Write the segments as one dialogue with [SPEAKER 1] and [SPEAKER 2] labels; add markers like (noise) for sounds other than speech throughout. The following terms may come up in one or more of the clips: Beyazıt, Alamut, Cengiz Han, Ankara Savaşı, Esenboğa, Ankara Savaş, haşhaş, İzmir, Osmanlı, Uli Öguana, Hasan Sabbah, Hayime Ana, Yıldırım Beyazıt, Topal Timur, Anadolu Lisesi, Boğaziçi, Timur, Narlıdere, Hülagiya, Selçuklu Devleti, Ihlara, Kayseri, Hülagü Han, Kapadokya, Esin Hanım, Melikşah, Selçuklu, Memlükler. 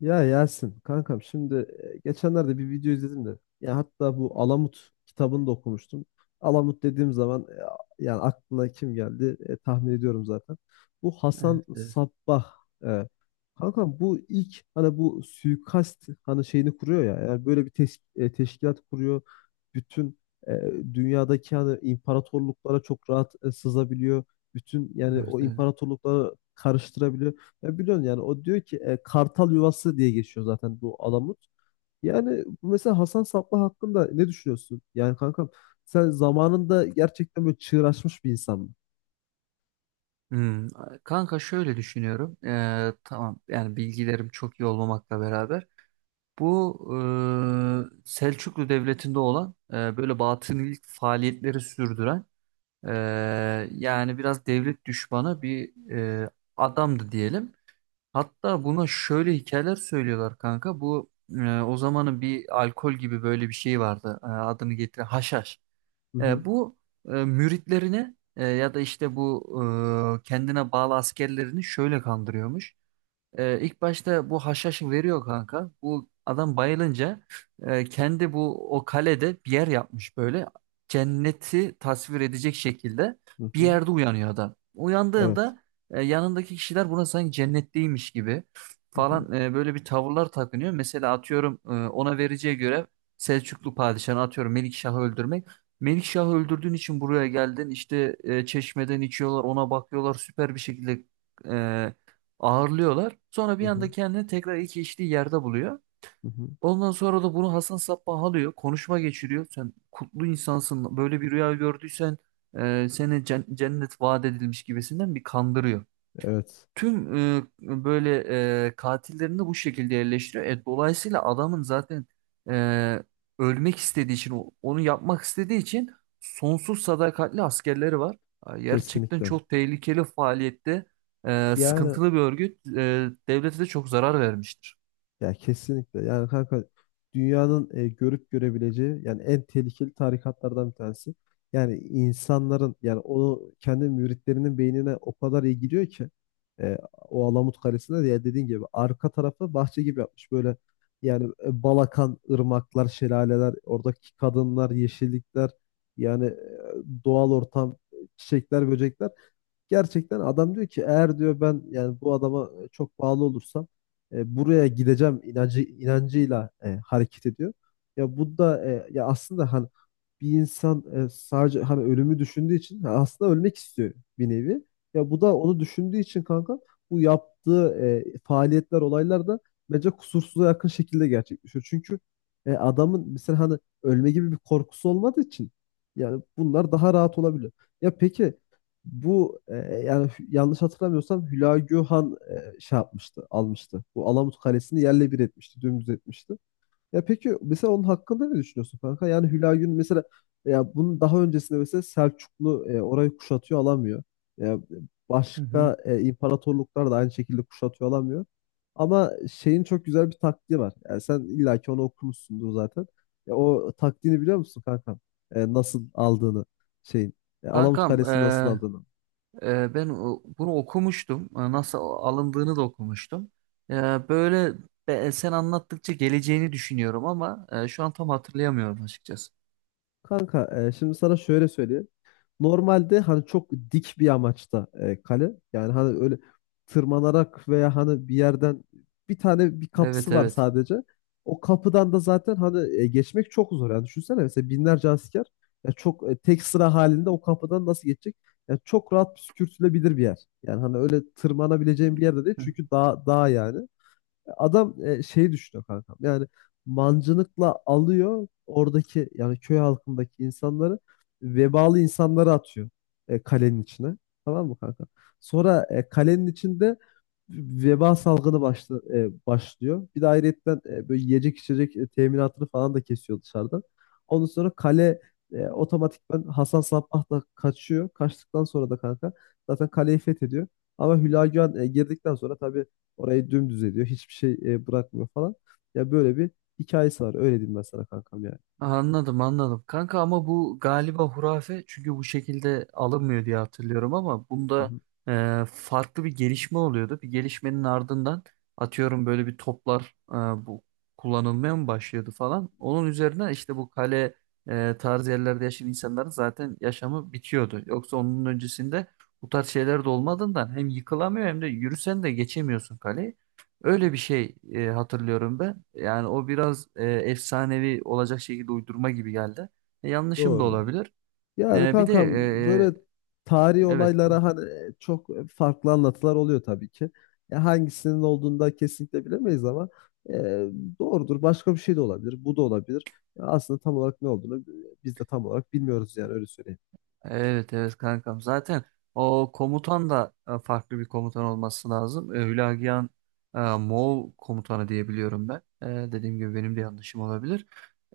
[SPEAKER 1] Ya Yasin kankam şimdi geçenlerde bir video izledim de ya hatta bu Alamut kitabını da okumuştum. Alamut dediğim zaman yani aklına kim geldi tahmin ediyorum zaten. Bu
[SPEAKER 2] Evet,
[SPEAKER 1] Hasan
[SPEAKER 2] evet,
[SPEAKER 1] Sabbah. E, kankam bu ilk hani bu suikast hani şeyini kuruyor ya. Yani böyle bir teşkilat kuruyor. Bütün e, dünyadaki hani imparatorluklara çok rahat sızabiliyor. Bütün yani
[SPEAKER 2] evet,
[SPEAKER 1] o
[SPEAKER 2] evet.
[SPEAKER 1] imparatorlukları karıştırabiliyor. Ya biliyorsun yani o diyor ki kartal yuvası diye geçiyor zaten bu Alamut. Yani bu mesela Hasan Sabbah hakkında ne düşünüyorsun? Yani kankam sen zamanında gerçekten böyle çığır açmış bir insan mı?
[SPEAKER 2] Hmm, Kanka şöyle düşünüyorum. Tamam, yani bilgilerim çok iyi olmamakla beraber bu Selçuklu Devleti'nde olan böyle batınilik faaliyetleri sürdüren, e, yani biraz devlet düşmanı bir adamdı diyelim. Hatta buna şöyle hikayeler söylüyorlar, kanka. Bu o zamanın bir alkol gibi böyle bir şey vardı. E, adını getir, haşhaş.
[SPEAKER 1] Hı hı,
[SPEAKER 2] E, bu Müritlerini, ya da işte bu kendine bağlı askerlerini şöyle kandırıyormuş. İlk başta bu haşhaşı veriyor, kanka. Bu adam bayılınca kendi bu o kalede bir yer yapmış böyle. Cenneti tasvir edecek şekilde
[SPEAKER 1] hı
[SPEAKER 2] bir
[SPEAKER 1] hı.
[SPEAKER 2] yerde uyanıyor adam.
[SPEAKER 1] Evet.
[SPEAKER 2] Uyandığında yanındaki kişiler buna sanki cennetteymiş gibi
[SPEAKER 1] Hı hı,
[SPEAKER 2] falan, böyle bir tavırlar takınıyor. Mesela atıyorum, ona vereceği görev Selçuklu padişahını, atıyorum, Melikşah'ı öldürmek. Melikşah'ı öldürdüğün için buraya geldin işte, çeşmeden içiyorlar, ona bakıyorlar, süper bir şekilde e, ağırlıyorlar. Sonra
[SPEAKER 1] hı
[SPEAKER 2] bir
[SPEAKER 1] hı,
[SPEAKER 2] anda kendini tekrar ilk içtiği yerde buluyor.
[SPEAKER 1] hı hı.
[SPEAKER 2] Ondan sonra da bunu Hasan Sabbah alıyor. Konuşma geçiriyor. Sen kutlu insansın. Böyle bir rüya gördüysen seni cennet vaat edilmiş gibisinden bir kandırıyor.
[SPEAKER 1] Evet.
[SPEAKER 2] Tüm böyle katillerini de bu şekilde yerleştiriyor. E, dolayısıyla adamın zaten e, ölmek istediği için, onu yapmak istediği için sonsuz sadakatli askerleri var. Ha, gerçekten
[SPEAKER 1] Kesinlikle.
[SPEAKER 2] çok tehlikeli faaliyette,
[SPEAKER 1] Yani
[SPEAKER 2] sıkıntılı bir örgüt. E, devlete de çok zarar vermiştir.
[SPEAKER 1] ya kesinlikle. Yani kanka dünyanın görüp görebileceği yani en tehlikeli tarikatlardan bir tanesi. Yani insanların yani onu kendi müritlerinin beynine o kadar iyi gidiyor ki o Alamut Kalesi'nde de ya dediğin gibi arka tarafı bahçe gibi yapmış. Böyle yani bal akan ırmaklar, şelaleler, oradaki kadınlar, yeşillikler yani doğal ortam, çiçekler, böcekler. Gerçekten adam diyor ki eğer diyor ben yani bu adama çok bağlı olursam buraya gideceğim inancıyla hareket ediyor. Ya bu da ya aslında hani bir insan sadece hani ölümü düşündüğü için ha, aslında ölmek istiyor bir nevi. Ya bu da onu düşündüğü için kanka bu yaptığı faaliyetler olaylar da bence kusursuza yakın şekilde gerçekleşiyor. Çünkü adamın mesela hani ölme gibi bir korkusu olmadığı için yani bunlar daha rahat olabiliyor. Ya peki bu yani yanlış hatırlamıyorsam Hülagü Han şey yapmıştı, almıştı. Bu Alamut Kalesi'ni yerle bir etmişti, dümdüz etmişti. Ya peki mesela onun hakkında ne düşünüyorsun kanka? Yani Hülagü'nün mesela ya bunun daha öncesinde mesela Selçuklu orayı kuşatıyor alamıyor. Ya
[SPEAKER 2] Hı hı.
[SPEAKER 1] başka imparatorluklar da aynı şekilde kuşatıyor alamıyor. Ama şeyin çok güzel bir taktiği var. Yani sen illaki onu okumuşsundur zaten. Ya o taktiğini biliyor musun kanka? Nasıl aldığını şeyin. Alamut
[SPEAKER 2] Kankam,
[SPEAKER 1] Kalesi'ni nasıl aldığını.
[SPEAKER 2] Ben bunu okumuştum. Nasıl alındığını da okumuştum. Ee, böyle Sen anlattıkça geleceğini düşünüyorum, ama şu an tam hatırlayamıyorum açıkçası.
[SPEAKER 1] Kanka şimdi sana şöyle söyleyeyim. Normalde hani çok dik bir amaçta kale. Yani hani öyle tırmanarak veya hani bir yerden bir tane bir kapısı
[SPEAKER 2] Evet,
[SPEAKER 1] var
[SPEAKER 2] evet.
[SPEAKER 1] sadece. O kapıdan da zaten hani geçmek çok zor. Yani düşünsene mesela binlerce asker ya çok tek sıra halinde o kapıdan nasıl geçecek? Ya çok rahat püskürtülebilir bir yer. Yani hani öyle tırmanabileceğin bir yerde değil çünkü dağ, dağ yani. Adam şeyi düşünüyor kankam. Yani mancınıkla alıyor oradaki yani köy halkındaki insanları, vebalı insanları atıyor kalenin içine. Tamam mı kanka? Sonra kalenin içinde veba salgını başlıyor. Bir de ayrıyetten böyle yiyecek içecek teminatını falan da kesiyor dışarıdan. Ondan sonra kale otomatikman Hasan Sabbah da kaçıyor. Kaçtıktan sonra da kanka zaten kaleyi fethediyor. Ama Hülagü Han girdikten sonra tabii orayı dümdüz ediyor. Hiçbir şey bırakmıyor falan. Ya böyle bir hikayesi var. Öyle diyeyim ben sana kankam yani.
[SPEAKER 2] Anladım, anladım. Kanka, ama bu galiba hurafe, çünkü bu şekilde alınmıyor diye hatırlıyorum, ama
[SPEAKER 1] Hı
[SPEAKER 2] bunda
[SPEAKER 1] hı.
[SPEAKER 2] farklı bir gelişme oluyordu. Bir gelişmenin ardından, atıyorum, böyle bir toplar bu kullanılmaya mı başlıyordu falan. Onun üzerine işte bu kale tarzı yerlerde yaşayan insanların zaten yaşamı bitiyordu. Yoksa onun öncesinde bu tarz şeyler de olmadığından hem yıkılamıyor hem de yürüsen de geçemiyorsun kaleyi. Öyle bir şey hatırlıyorum ben. Yani o biraz efsanevi olacak şekilde uydurma gibi geldi. E, yanlışım da
[SPEAKER 1] Doğru.
[SPEAKER 2] olabilir.
[SPEAKER 1] Yani
[SPEAKER 2] E, bir de
[SPEAKER 1] kankam böyle tarihi
[SPEAKER 2] e, evet, bu.
[SPEAKER 1] olaylara hani çok farklı anlatılar oluyor tabii ki. Ya hangisinin olduğunu da kesinlikle bilemeyiz ama e, doğrudur. Başka bir şey de olabilir. Bu da olabilir. Ya aslında tam olarak ne olduğunu biz de tam olarak bilmiyoruz yani öyle söyleyeyim.
[SPEAKER 2] Evet, evet, kankam. Zaten o komutan da farklı bir komutan olması lazım. E, Hülagiya'nın Moğol komutanı diye biliyorum ben. E, dediğim gibi, benim de yanlışım olabilir.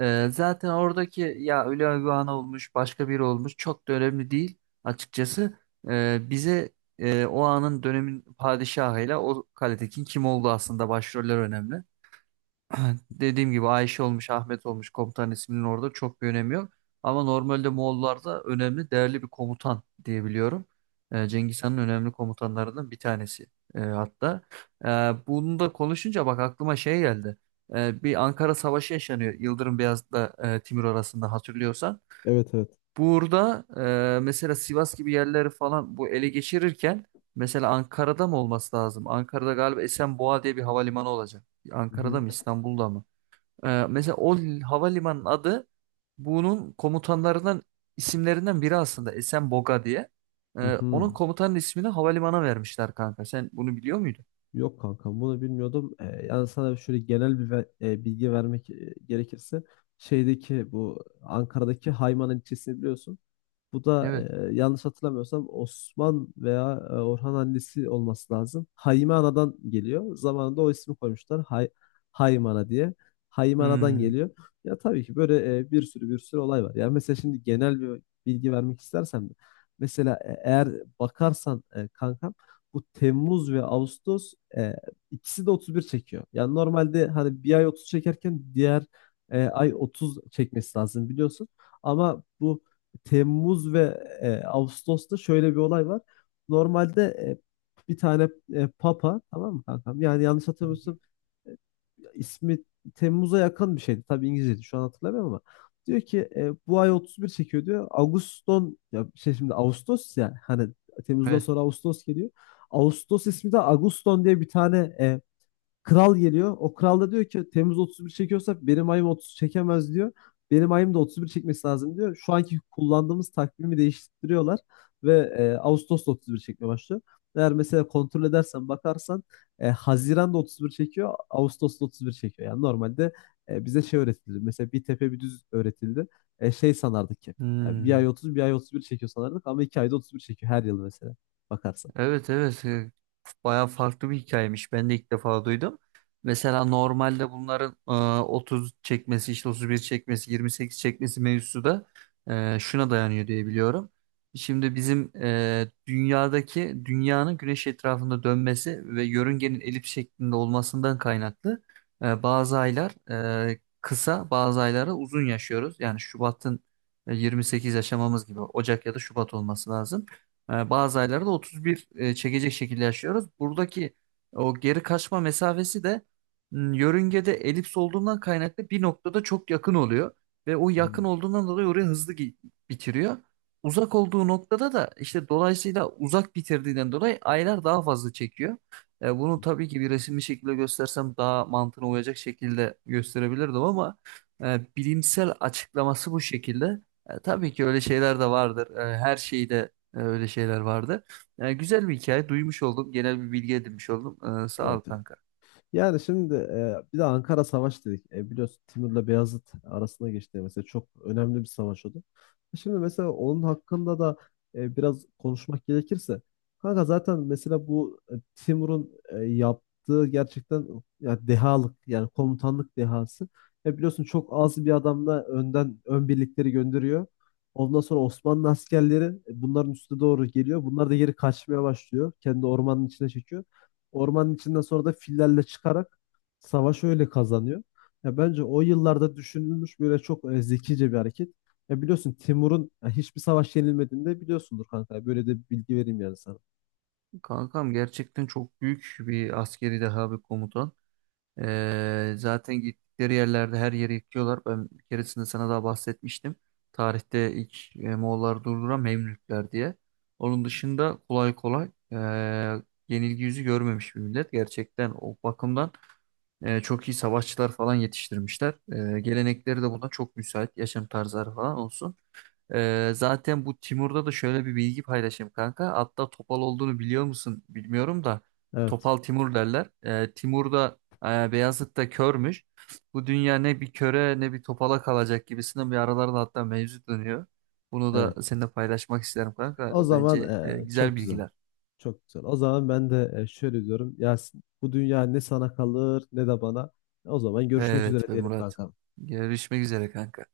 [SPEAKER 2] Zaten oradaki ya Uli Öguana olmuş, başka biri olmuş, çok da önemli değil açıkçası. Bize o anın dönemin padişahıyla o kaledekin kim olduğu aslında, başroller önemli. (clears throat) Dediğim gibi, Ayşe olmuş, Ahmet olmuş, komutan isminin orada çok bir önemi yok. Ama normalde Moğollarda önemli, değerli bir komutan diyebiliyorum. Cengiz Han'ın önemli komutanlarından bir tanesi, hatta. Ee, Bunu da konuşunca bak aklıma şey geldi. Bir Ankara Savaşı yaşanıyor, Yıldırım Beyazıt'la Timur arasında, hatırlıyorsan.
[SPEAKER 1] Evet, evet.
[SPEAKER 2] Burada mesela Sivas gibi yerleri falan bu ele geçirirken, mesela Ankara'da mı olması lazım? Ankara'da galiba Esenboğa diye bir havalimanı olacak.
[SPEAKER 1] Hı hı.
[SPEAKER 2] Ankara'da mı, İstanbul'da mı? Mesela havalimanının adı, bunun komutanlarından isimlerinden biri aslında Esenboga diye.
[SPEAKER 1] Hı
[SPEAKER 2] Onun
[SPEAKER 1] hı.
[SPEAKER 2] komutanın ismini havalimanına vermişler, kanka. Sen bunu biliyor muydun?
[SPEAKER 1] Yok kankam bunu bilmiyordum. Yani sana şöyle genel bir bilgi vermek gerekirse şeydeki bu Ankara'daki Hayman ilçesini biliyorsun. Bu da
[SPEAKER 2] Evet.
[SPEAKER 1] yanlış hatırlamıyorsam Osman veya Orhan annesi olması lazım. Hayime Ana'dan geliyor. Zamanında o ismi koymuşlar. Hayime Ana diye. Hayime Ana'dan
[SPEAKER 2] Hmm.
[SPEAKER 1] geliyor. Ya tabii ki böyle bir sürü olay var. Yani mesela şimdi genel bir bilgi vermek istersem de. Mesela eğer bakarsan kankam bu Temmuz ve Ağustos ikisi de 31 çekiyor. Yani normalde hani bir ay 30 çekerken diğer ay 30 çekmesi lazım biliyorsun. Ama bu Temmuz ve Ağustos'ta şöyle bir olay var. Normalde bir tane papa, tamam mı kankam? Yani yanlış hatırlamıyorsun, ismi Temmuz'a yakın bir şeydi. Tabii İngilizceydi, şu an hatırlamıyorum ama. Diyor ki bu ay 31 çekiyor diyor. Ağuston ya şey şimdi Ağustos ya hani Temmuz'dan
[SPEAKER 2] Evet.
[SPEAKER 1] sonra Ağustos geliyor. Ağustos ismi de Ağuston diye bir tane kral geliyor. O kral da diyor ki Temmuz 31 çekiyorsa benim ayım 30 çekemez diyor. Benim ayım da 31 çekmesi lazım diyor. Şu anki kullandığımız takvimi değiştiriyorlar ve Ağustos'ta 31 çekmeye başlıyor. Eğer mesela kontrol edersen bakarsan Haziran'da 31 çekiyor, Ağustos'ta 31 çekiyor. Yani normalde bize şey öğretildi. Mesela bir tepe bir düz öğretildi. Şey sanardık ki yani bir ay
[SPEAKER 2] Hmm.
[SPEAKER 1] 30 bir ay 31 çekiyor sanardık ama iki ayda 31 çekiyor her yıl mesela bakarsan.
[SPEAKER 2] Evet, evet, bayağı farklı bir hikayemiş. Ben de ilk defa duydum. Mesela normalde bunların 30 çekmesi, işte 31 çekmesi, 28 çekmesi mevzusu da şuna dayanıyor diye biliyorum. Şimdi bizim dünyadaki dünyanın güneş etrafında dönmesi ve yörüngenin elip şeklinde olmasından kaynaklı bazı aylar kısa, bazı ayları uzun yaşıyoruz. Yani Şubat'ın 28 yaşamamız gibi Ocak ya da Şubat olması lazım. E, bazı aylarda 31 çekecek şekilde yaşıyoruz. Buradaki o geri kaçma mesafesi de yörüngede elips olduğundan kaynaklı bir noktada çok yakın oluyor. Ve o yakın
[SPEAKER 1] Hmm.
[SPEAKER 2] olduğundan dolayı oraya hızlı bitiriyor. Uzak olduğu noktada da işte, dolayısıyla uzak bitirdiğinden dolayı, aylar daha fazla çekiyor. E, bunu tabii ki bir resimli şekilde göstersem daha mantığına uyacak şekilde gösterebilirdim, ama bilimsel açıklaması bu şekilde. E, tabii ki öyle şeyler de vardır. E, her şeyi de e, Öyle şeyler vardı. Yani güzel bir hikaye duymuş oldum. Genel bir bilgi edinmiş oldum. E, sağ
[SPEAKER 1] Evet.
[SPEAKER 2] ol, kanka.
[SPEAKER 1] Yani şimdi bir de Ankara Savaş dedik. E, biliyorsun Timur'la Beyazıt arasında geçti. Mesela çok önemli bir savaş oldu. Şimdi mesela onun hakkında da biraz konuşmak gerekirse. Kanka zaten mesela bu Timur'un yaptığı gerçekten ya dehalık yani komutanlık dehası. E, biliyorsun çok az bir adamla önden ön birlikleri gönderiyor. Ondan sonra Osmanlı askerleri bunların üstüne doğru geliyor. Bunlar da geri kaçmaya başlıyor. Kendi ormanın içine çekiyor. Ormanın içinden sonra da fillerle çıkarak savaş öyle kazanıyor. Ya bence o yıllarda düşünülmüş böyle çok zekice bir hareket. Ya biliyorsun Timur'un ya hiçbir savaş yenilmediğini de biliyorsundur kanka. Böyle de bir bilgi vereyim yani sana.
[SPEAKER 2] Kankam, gerçekten çok büyük bir askeri deha, bir komutan. E, zaten gittikleri yerlerde her yeri yıkıyorlar. Ben bir keresinde sana daha bahsetmiştim. Tarihte ilk Moğolları durduran Memlükler diye. Onun dışında kolay kolay yenilgi yüzü görmemiş bir millet. Gerçekten o bakımdan çok iyi savaşçılar falan yetiştirmişler. E, gelenekleri de buna çok müsait. Yaşam tarzları falan olsun. Zaten bu Timur'da da şöyle bir bilgi paylaşayım, kanka. Hatta Topal olduğunu biliyor musun bilmiyorum da,
[SPEAKER 1] Evet,
[SPEAKER 2] Topal Timur derler. Timur da Beyazıt'ta körmüş. Bu dünya ne bir köre ne bir topala kalacak gibisinden bir aralarda hatta mevzu dönüyor. Bunu da
[SPEAKER 1] evet.
[SPEAKER 2] seninle paylaşmak isterim, kanka.
[SPEAKER 1] O zaman
[SPEAKER 2] Bence güzel
[SPEAKER 1] çok güzel.
[SPEAKER 2] bilgiler.
[SPEAKER 1] Çok güzel. O zaman ben de şöyle diyorum. Yasin, bu dünya ne sana kalır ne de bana. O zaman görüşmek
[SPEAKER 2] Evet
[SPEAKER 1] üzere
[SPEAKER 2] be
[SPEAKER 1] diyelim
[SPEAKER 2] Murat.
[SPEAKER 1] kanka.
[SPEAKER 2] Görüşmek üzere, kanka.